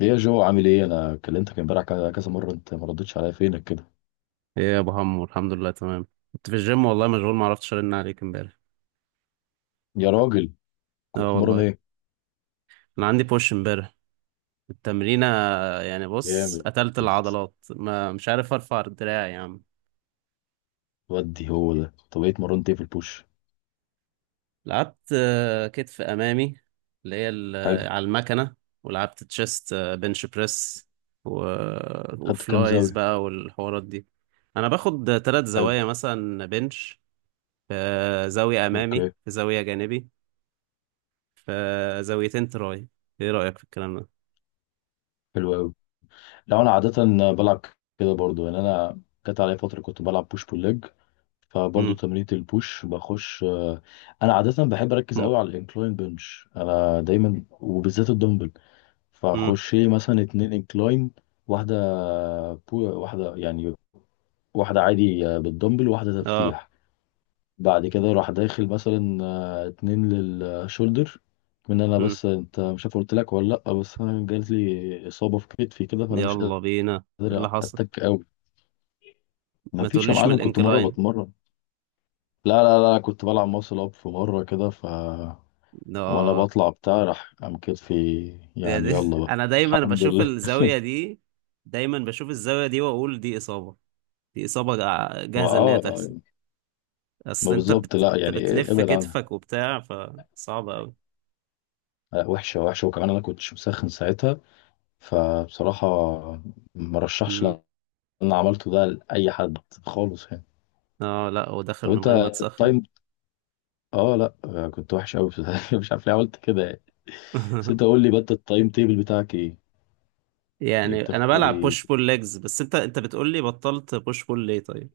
ليه يا جو؟ عامل ايه؟ انا كلمتك امبارح كذا كذا مره، انت ما ردتش عليا؟ فينك كده ايه يا ابو حمو، الحمد لله تمام. كنت في الجيم والله مشغول، ما عرفتش ارن عليك امبارح. يا راجل؟ اه كنت مرن والله ايه؟ انا عندي بوش امبارح التمرينه. يعني بص جامد. قتلت العضلات ما مش عارف ارفع الدراع يا عم. ودي هو ده. طب ايه اتمرنت، ايه في البوش؟ لعبت كتف امامي اللي هي حلو. على المكنه. ولعبت تشيست بنش بريس و... خدت كام وفلايز زاويه؟ بقى والحوارات دي. انا باخد ثلاث حلو. زوايا مثلا بنش، في زاويه امامي، اوكي. في زاويه جانبي، في زاويتين تراي. ايه رايك في الكلام حلو قوي. لا انا عاده بلعب كده برضو يعني. انا جت عليا فتره كنت بلعب بوش بول ليج، فبرضو ده؟ تمرينة البوش بخش انا عاده بحب اركز م- قوي على الانكلاين بنش، انا دايما وبالذات الدمبل. مم. فاخش إيه مثلا اتنين انكلاين، واحده بو واحده يعني، واحدة عادي بالدمبل وواحدة اه. تفتيح. بعد كده راح داخل مثلا اتنين للشولدر. من انا مم. بس، انت مش عارف قلت لك ولا لا، بس انا جاتلي اصابة في كتفي كده فانا مش يلا قادر بينا، إيه اللي حصل؟ اتك قوي. ما ما فيش يا تقوليش من معلم، كنت مرة الانكلاين. بتمرن. لا لا لا، كنت بلعب ماسل اب في مرة كده ف، ده. وانا اه. بطلع بتاع راح قام كتفي. يا يعني دي يلا بقى انا دايما الحمد بشوف لله. الزاوية دي، دايما بشوف الزاوية دي واقول دي اصابة، دي اصابة ما جاهزة ان هي اه. تحصل. ما اصل بالظبط لا انت يعني. بتلف ابعد عنها. كتفك وبتاع فصعب قوي. وحشة وحشة، وكمان انا كنتش مسخن ساعتها، فبصراحة مرشحش مم. اللي انا عملته ده لأي حد خالص يعني. اه لا هو داخل طب من انت غير ما أنت تسخن. التايم. اه لا كنت وحش قوي. مش عارف ليه عملت كده يعني. بس انت قول لي بقى، أنت التايم تيبل بتاعك ايه؟ ايه يعني انا بتاخد بلعب ايه؟ بوش بول ليجز، بس انت بتقولي بطلت بوش بول ليه طيب؟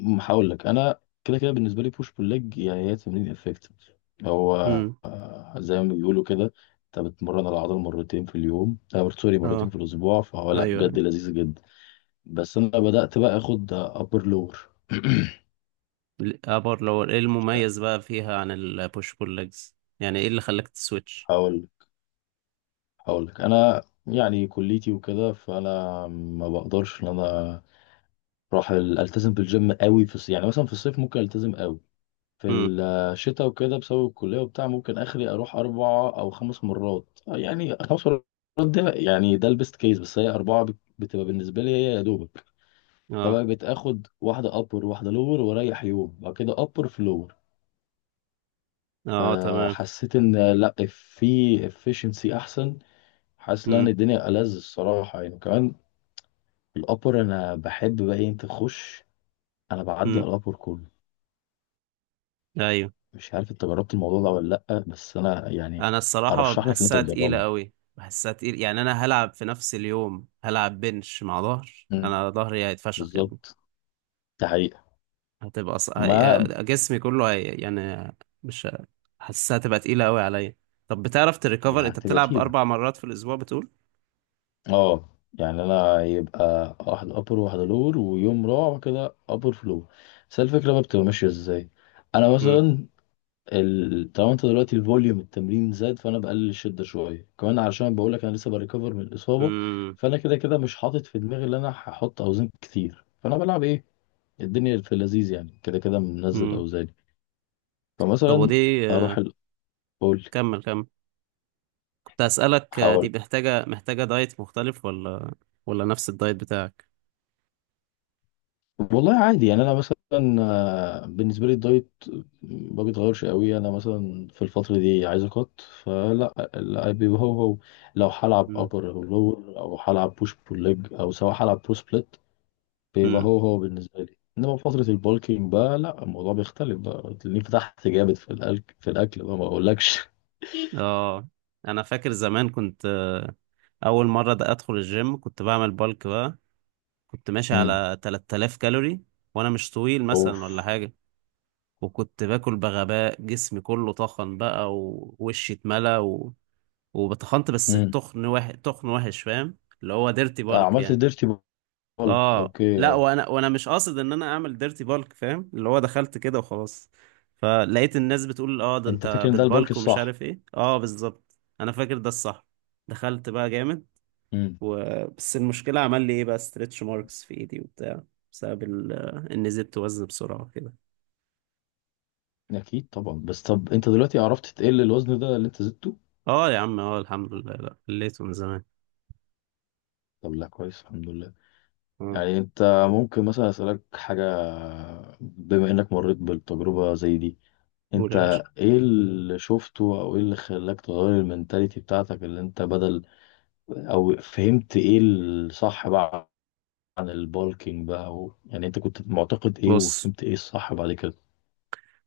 هقول لك انا كده كده، بالنسبة لي بوش بول ليج يعني هي تمرين افكتيف. هو امم. زي ما بيقولوا كده، انت بتمرن العضله مرتين في اليوم، سوري، مرتين اه. في الاسبوع، فهو لا ايوه. بجد لذيذ جدا. بس انا بدأت بقى اخد ابر لور. ابر لور، ايه المميز بقى فيها عن البوش بول ليجز؟ يعني ايه اللي خلاك تسويتش؟ هقول هقول لك انا، يعني كليتي وكده، فانا ما بقدرش ان انا اروح التزم بالجيم قوي في الصيف. يعني مثلا في الصيف ممكن التزم قوي، في امم. الشتاء وكده بسبب الكليه وبتاع ممكن اخري اروح اربع او خمس مرات، يعني خمس مرات. ده يعني ده البيست كيس، بس هي اربعه بت- بتبقى بالنسبه لي هي يا دوبك. اه. فبقى بتاخد واحده ابر، واحده لور، واريح يوم، بعد كده ابر في لور. اه تمام. فحسيت ان لا في efficiency احسن، حاسس ان امم. الدنيا ألذ الصراحه يعني كمان. الأبر أنا بحب بقى أنت تخش، أنا بعدي امم. على الأبر كله. ايوه. مش عارف أنت جربت الموضوع ده ولا لأ، بس أنا يعني انا الصراحه أرشح لك إن أنت بحسها تقيله تجربه. قوي، بحسها تقيل، يعني انا هلعب في نفس اليوم هلعب بنش مع ظهر، امم. انا ظهري هيتفشخ يا ابني. بالظبط. ده حقيقة. هتبقى ص... هي... ما آه، جسمي كله يعني مش ه- حاسسها تبقى تقيله قوي عليا. طب بتعرف هي تريكفر؟ انت هتبقى بتلعب تقيلة. اربع مرات في الاسبوع بتقول؟ أه. يعني أنا يبقى واحد أبر وواحد لور، ويوم رابع كده أبر فلور. بس الفكرة بقى بتبقى ماشية إزاي. أنا امم. مثلا ال-، طالما انت دلوقتي الفوليوم التمرين زاد، فانا بقلل الشده شويه كمان، علشان بقول لك انا لسه بريكفر من الاصابه. امم. فانا كده كده مش حاطط في دماغي ان انا هحط اوزان كتير، فانا بلعب ايه، الدنيا في اللذيذ يعني، كده كده منزل امم. اوزاني. طب فمثلا ودي اروح ال-، اقول كمل. كنت أسألك، دي حوالي. محتاجة دايت مختلف، ولا ولا نفس الدايت بتاعك؟ والله عادي يعني، انا مثلا بالنسبه لي الدايت ما بيتغيرش قوي. انا مثلا في الفتره دي عايز اقط فلا لا، بيبقى هو هو. لو هلعب مم. ابر او لور، او هلعب بوش بول ليج، او سواء هلعب برو سبليت، بيبقى مم. هو هو بالنسبة لي. انما في فترة البولكينج بقى لا، الموضوع بيختلف بقى، تلاقيني فتحت جامد في الاكل بقى ما اقولكش. اه. انا فاكر زمان كنت، اول مرة ده ادخل الجيم كنت بعمل بالك بقى، كنت ماشي امم. على 3000 كالوري، وانا مش طويل اوف. مثلا ولا حاجة، وكنت باكل بغباء، جسمي كله طخن بقى ووشي اتملى وبتخنت، بس امم. التخن تخن وحش، فاهم اللي هو ديرتي آه بالك عملت يعني. ديرتي بولك اه اوكي لا اه. وانا مش قاصد ان انا اعمل ديرتي بالك، فاهم اللي هو دخلت كده وخلاص، فلقيت الناس بتقول اه ده انت انت فاكر ان ده البولك بتبالك ومش الصح؟ عارف ايه، اه بالظبط انا فاكر ده الصح. دخلت بقى جامد امم. و... بس المشكلة عمل لي ايه بقى، ستريتش ماركس في ايدي وبتاع، بسبب ان زدت وزن بسرعة كده. اكيد طبعا، بس طب انت دلوقتي عرفت تقل الوزن ده اللي انت زدته؟ اه يا عم اه الحمد لله، لا خليته من زمان. طب لا كويس الحمد لله. مم. يعني انت ممكن مثلا اسالك حاجة؟ بما انك مريت بالتجربة زي دي، قول انت يا باشا. ايه اللي شفته، او ايه اللي خلاك تغير المنتاليتي بتاعتك اللي انت بدل، او فهمت ايه الصح بقى عن البالكينج بقى و...، يعني انت كنت معتقد ايه بص، وفهمت ايه الصح بعد كده؟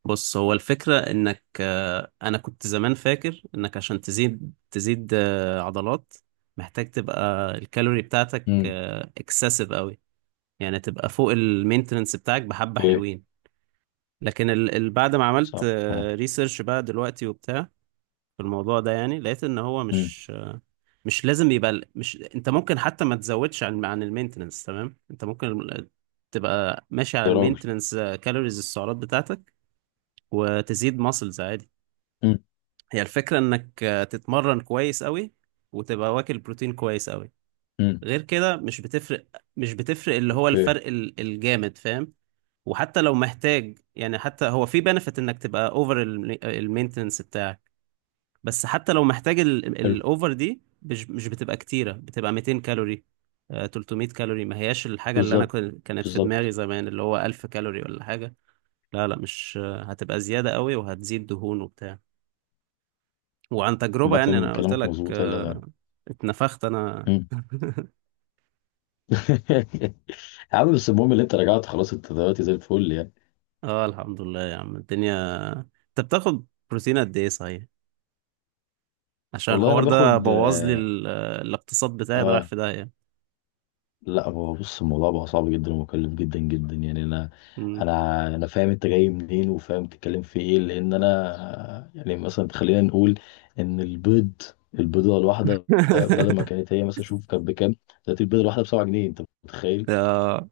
بص هو الفكرة انك، انا كنت زمان فاكر انك عشان تزيد تزيد عضلات، محتاج تبقى الكالوري بتاعتك امم. اكسسيف قوي، يعني تبقى فوق المينتننس بتاعك بحبة اوكي. حلوين. لكن بعد ما عملت صح. امم. ريسيرش بقى دلوقتي وبتاع في الموضوع ده، يعني لقيت ان هو أمم. مش، مش، انت ممكن حتى ما تزودش عن المينتننس، تمام؟ انت ممكن تبقى ماشي على يا راجل. المينتننس كالوريز، السعرات بتاعتك، وتزيد ماسلز عادي. امم. هي الفكرة انك تتمرن كويس قوي، وتبقى واكل بروتين كويس قوي، امم. غير كده مش بتفرق. مش بتفرق اللي هو اوكي. الفرق الجامد، فاهم؟ وحتى لو محتاج، يعني حتى هو في بنفيت انك تبقى اوفر المينتنس بتاعك، بس حتى لو محتاج حلو. الاوفر دي مش بتبقى كتيرة، بتبقى 200 كالوري، 300 كالوري، ما هياش الحاجة اللي انا بالظبط. كانت في دماغي بالظبط. زمان اللي هو 1000 كالوري ولا حاجة. لا لا، مش هتبقى زيادة قوي وهتزيد دهون وبتاع، وعن تجربة يعني عامة أنا قلت كلامك لك. مظبوط يا جدع. اتنفخت أنا. امم. يا عم بس المهم اللي انت رجعت خلاص، انت دلوقتي زي الفل يعني. اه الحمد لله يا عم الدنيا. أنت بتاخد بروتين قد إيه صحيح؟ عشان والله انا الحوار ده باخد بوظ لي الاقتصاد بتاعي ده رايح آه، في داهية. لا هو بص، الموضوع بقى صعب جدا ومكلف جدا جدا يعني. انا مم. انا انا فاهم انت جاي منين وفاهم تتكلم في ايه، لان انا يعني مثلا خلينا نقول ان البيض، البيضه الواحده بدل ما كانت هي مثلا، شوف كانت بكام، دلوقتي البيضه الواحده ب 7 جنيه، انت متخيل؟ آه،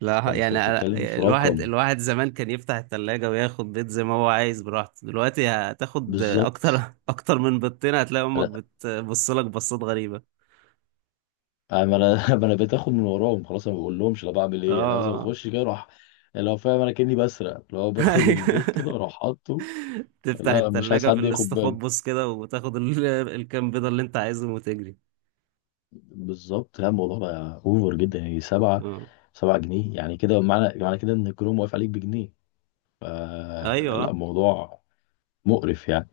لا فانت يعني بتتكلم في الواحد رقم. الواحد زمان كان يفتح التلاجة وياخد بيض زي ما هو عايز براحته، دلوقتي هتاخد أكتر بالظبط. أكتر من بيضتين هتلاقي أمك لا بتبص لك بصات غريبة. انا ما أنا بقيت اخد من وراهم خلاص، انا ما بقول لهمش انا بعمل ايه، انا لازم اه اخش كده اروح لو فاهم، انا كاني بسرق لو باخد البيض كده اروح حاطه. تفتح لا مش عايز التلاجة في حد ياخد باله. الاستخبص كده وتاخد الكام بيضة اللي انت عايزهم وتجري. بالظبط. لا الموضوع بقى اوفر جدا يعني، سبعة، اه سبعة جنيه يعني كده، معنى كده ان الكروم واقف عليك بجنيه. فلا ايوه، الموضوع مقرف يعني،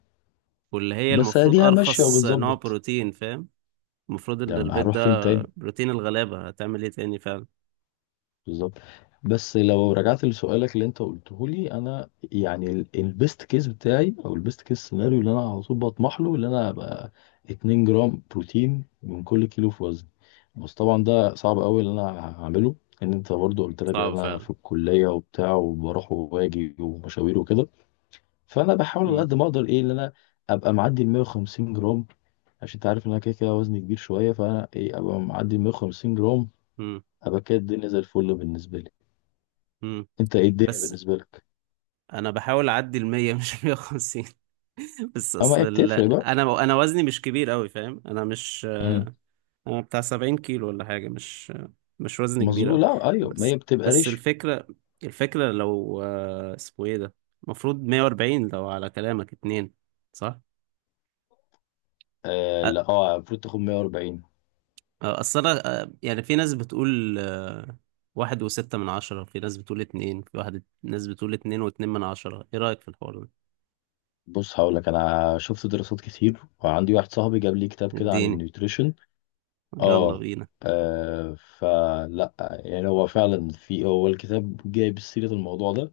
واللي هي بس المفروض اديها ماشية ارخص نوع وبنظبط، بروتين، فاهم؟ المفروض ده ان البيض هنروح ده فين تاني؟ بروتين الغلابة، هتعمل ايه تاني فعلا؟ بالظبط. بس لو رجعت لسؤالك اللي انت قلته لي، انا يعني البيست كيس بتاعي، او البيست كيس سيناريو اللي انا على طول بطمح له، اللي انا ابقى 2 جرام بروتين من كل كيلو في وزني. بس طبعا ده صعب قوي اللي انا هعمله، ان انت برضو قلت لك ان صعب انا فعلا. في الكليه وبتاع، وبروح وباجي ومشاوير وكده. فانا بحاول على مم. قد ما اقدر ايه، ان انا ابقى معدي ال 150 جرام، عشان انت عارف ان انا كده كده وزني كبير شويه، فانا ايه ابقى معدي ال 150 جرام، مم. ابقى كده الدنيا زي الفل بالنسبه لي. مم. انت ايه الدنيا بس بالنسبه لك؟ انا بحاول اعدي المية، مش المية وخمسين. بس اه ما اصل هي بتفرق بقى. انا وزني مش كبير قوي، فاهم؟ انا مش امم. بتاع 70 كيلو ولا حاجة، مش مش وزن كبير مظبوط. أوي. لا ايوه ما بس هي بتبقى بس ريش. الفكرة، الفكرة لو اسمه ايه ده، المفروض 140 لو على كلامك اتنين، صح؟ آه أ- لا اه المفروض تاخد 140. أصل أنا يعني في ناس بتقول واحد وستة من عشرة، في ناس بتقول اتنين في واحد، ناس بتقول اتنين واتنين من عشرة، ايه رأيك في الحوار ده؟ بص هقول لك، انا شفت دراسات كتير، وعندي واحد صاحبي جاب لي كتاب كده عن اديني، النيوتريشن. يلا اه. بينا. فلا يعني هو فعلا في، هو الكتاب جايب سيرة الموضوع ده،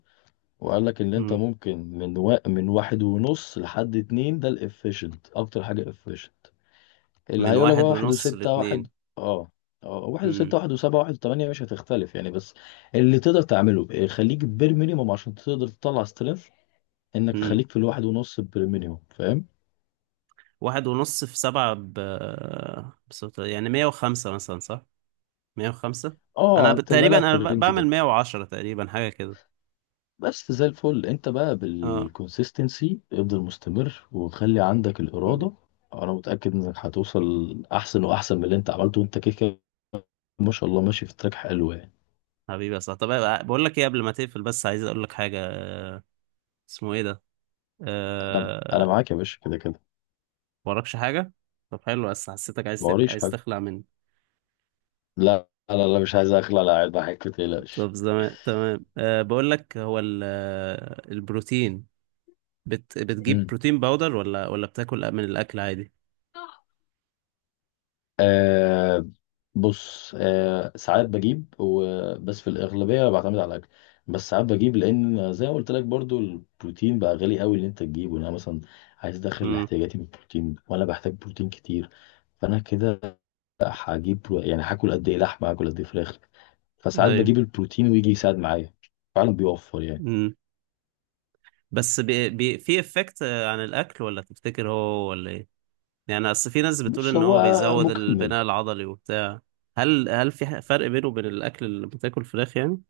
وقال لك ان انت مم. ممكن من و...، من واحد ونص لحد اتنين، ده الافيشنت اكتر حاجة efficient. اللي من هيقول لك بقى واحد واحد ونص وستة واحد. لاتنين. اه. اه، واحد مم. وستة، واحد وسبعة، واحد وثمانية، مش هتختلف يعني، بس اللي تقدر تعمله خليك بير مينيموم عشان تقدر تطلع سترينث، انك مم. خليك في الواحد ونص بير مينيموم فاهم. واحد ونص في سبعة يعني مية وخمسة مثلا، صح؟ 105. انا اه تبقى تقريبا لاعب في انا الرينج بعمل ده. 110 تقريبا حاجه كده. بس زي الفل، انت بقى اه. بالكونسيستنسي افضل، مستمر، وخلي عندك مم. الإرادة. انا متأكد انك هتوصل احسن واحسن من اللي انت عملته، وانت كده كده ما شاء الله ماشي في تراك حلو يعني. حبيبي يا صاحبي، طب بقول لك ايه قبل ما تقفل، بس عايز اقول لك حاجه، اسمه ايه ده، انا أه... معاك يا باشا كده كده. وراكش حاجه؟ طب حلو، بس حسيتك عايز ما وريش عايز حاجة. تخلع مني. لا لا لا، مش عايز اخلع، لا قاعد بحكي متقلقش. طب زمان تمام. أه بقول لك هو ال... آه، البروتين بتجيب مم. بروتين باودر، ولا ولا بتاكل من الاكل عادي؟ آه. بص آه ساعات بجيب و...، بس في الأغلبية بعتمد على الأكل. بس ساعات بجيب، لأن زي ما قلت لك برضو، البروتين بقى غالي قوي إن أنت تجيبه. يعني أنا مثلا عايز أدخل امم. احتياجاتي من البروتين، وأنا بحتاج بروتين كتير، فأنا كده هجيب برو-، يعني هاكل قد إيه لحمة، هاكل قد إيه فراخ، فساعات ايوه. بجيب البروتين ويجي يساعد معايا، فعلا بيوفر يعني. امم. بس في افكت عن الاكل، ولا تفتكر هو هو ولا ايه؟ يعني اصل في ناس بتقول بص ان هو هو بيزود مكمل. البناء العضلي وبتاع. هل هل في فرق بينه وبين الاكل اللي بتاكل فراخ يعني؟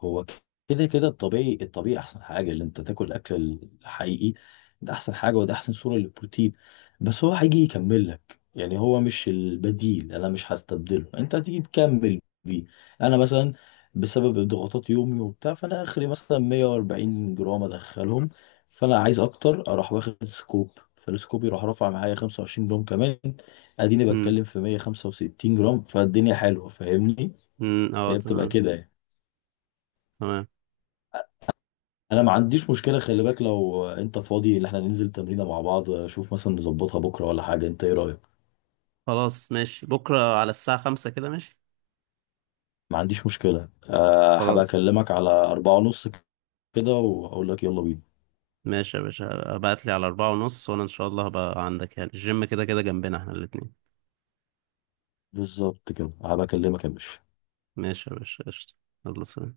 هو كده كده الطبيعي، احسن حاجه اللي انت تاكل الاكل الحقيقي، ده احسن حاجه، وده احسن صوره للبروتين. بس هو هيجي يكمل لك يعني، هو مش البديل، انا مش هستبدله، انت هتيجي تكمل بيه. انا مثلا بسبب ضغوطات يومي وبتاع، فانا اخري مثلا 140 جرام ادخلهم، فانا عايز اكتر، اروح واخد سكوب، فالسكوب يروح رافع معايا 25 جرام كمان، اديني امم. بتكلم في 165 جرام، فالدنيا حلوه فاهمني؟ امم. اه فهي بتبقى تمام. كده يعني. تمام. انا ما عنديش مشكله، خلي بالك لو انت فاضي ان احنا ننزل تمرينه مع بعض، شوف مثلا نظبطها بكره ولا حاجه، انت ايه رايك؟ خلاص ماشي، بكره على الساعه 5 كده، ماشي. ما عنديش مشكله أه، هبقى خلاص، اكلمك على 4:30 كده واقول لك يلا بينا. ماشي يا باشا، ابعت لي على 4:30، وانا ان شاء الله هبقى عندك، يعني الجيم كده كده جنبنا احنا الاتنين. بالظبط، كده هبقى اكلمك يا باشا. ماشي يا باشا، قشطة. يلا سلام.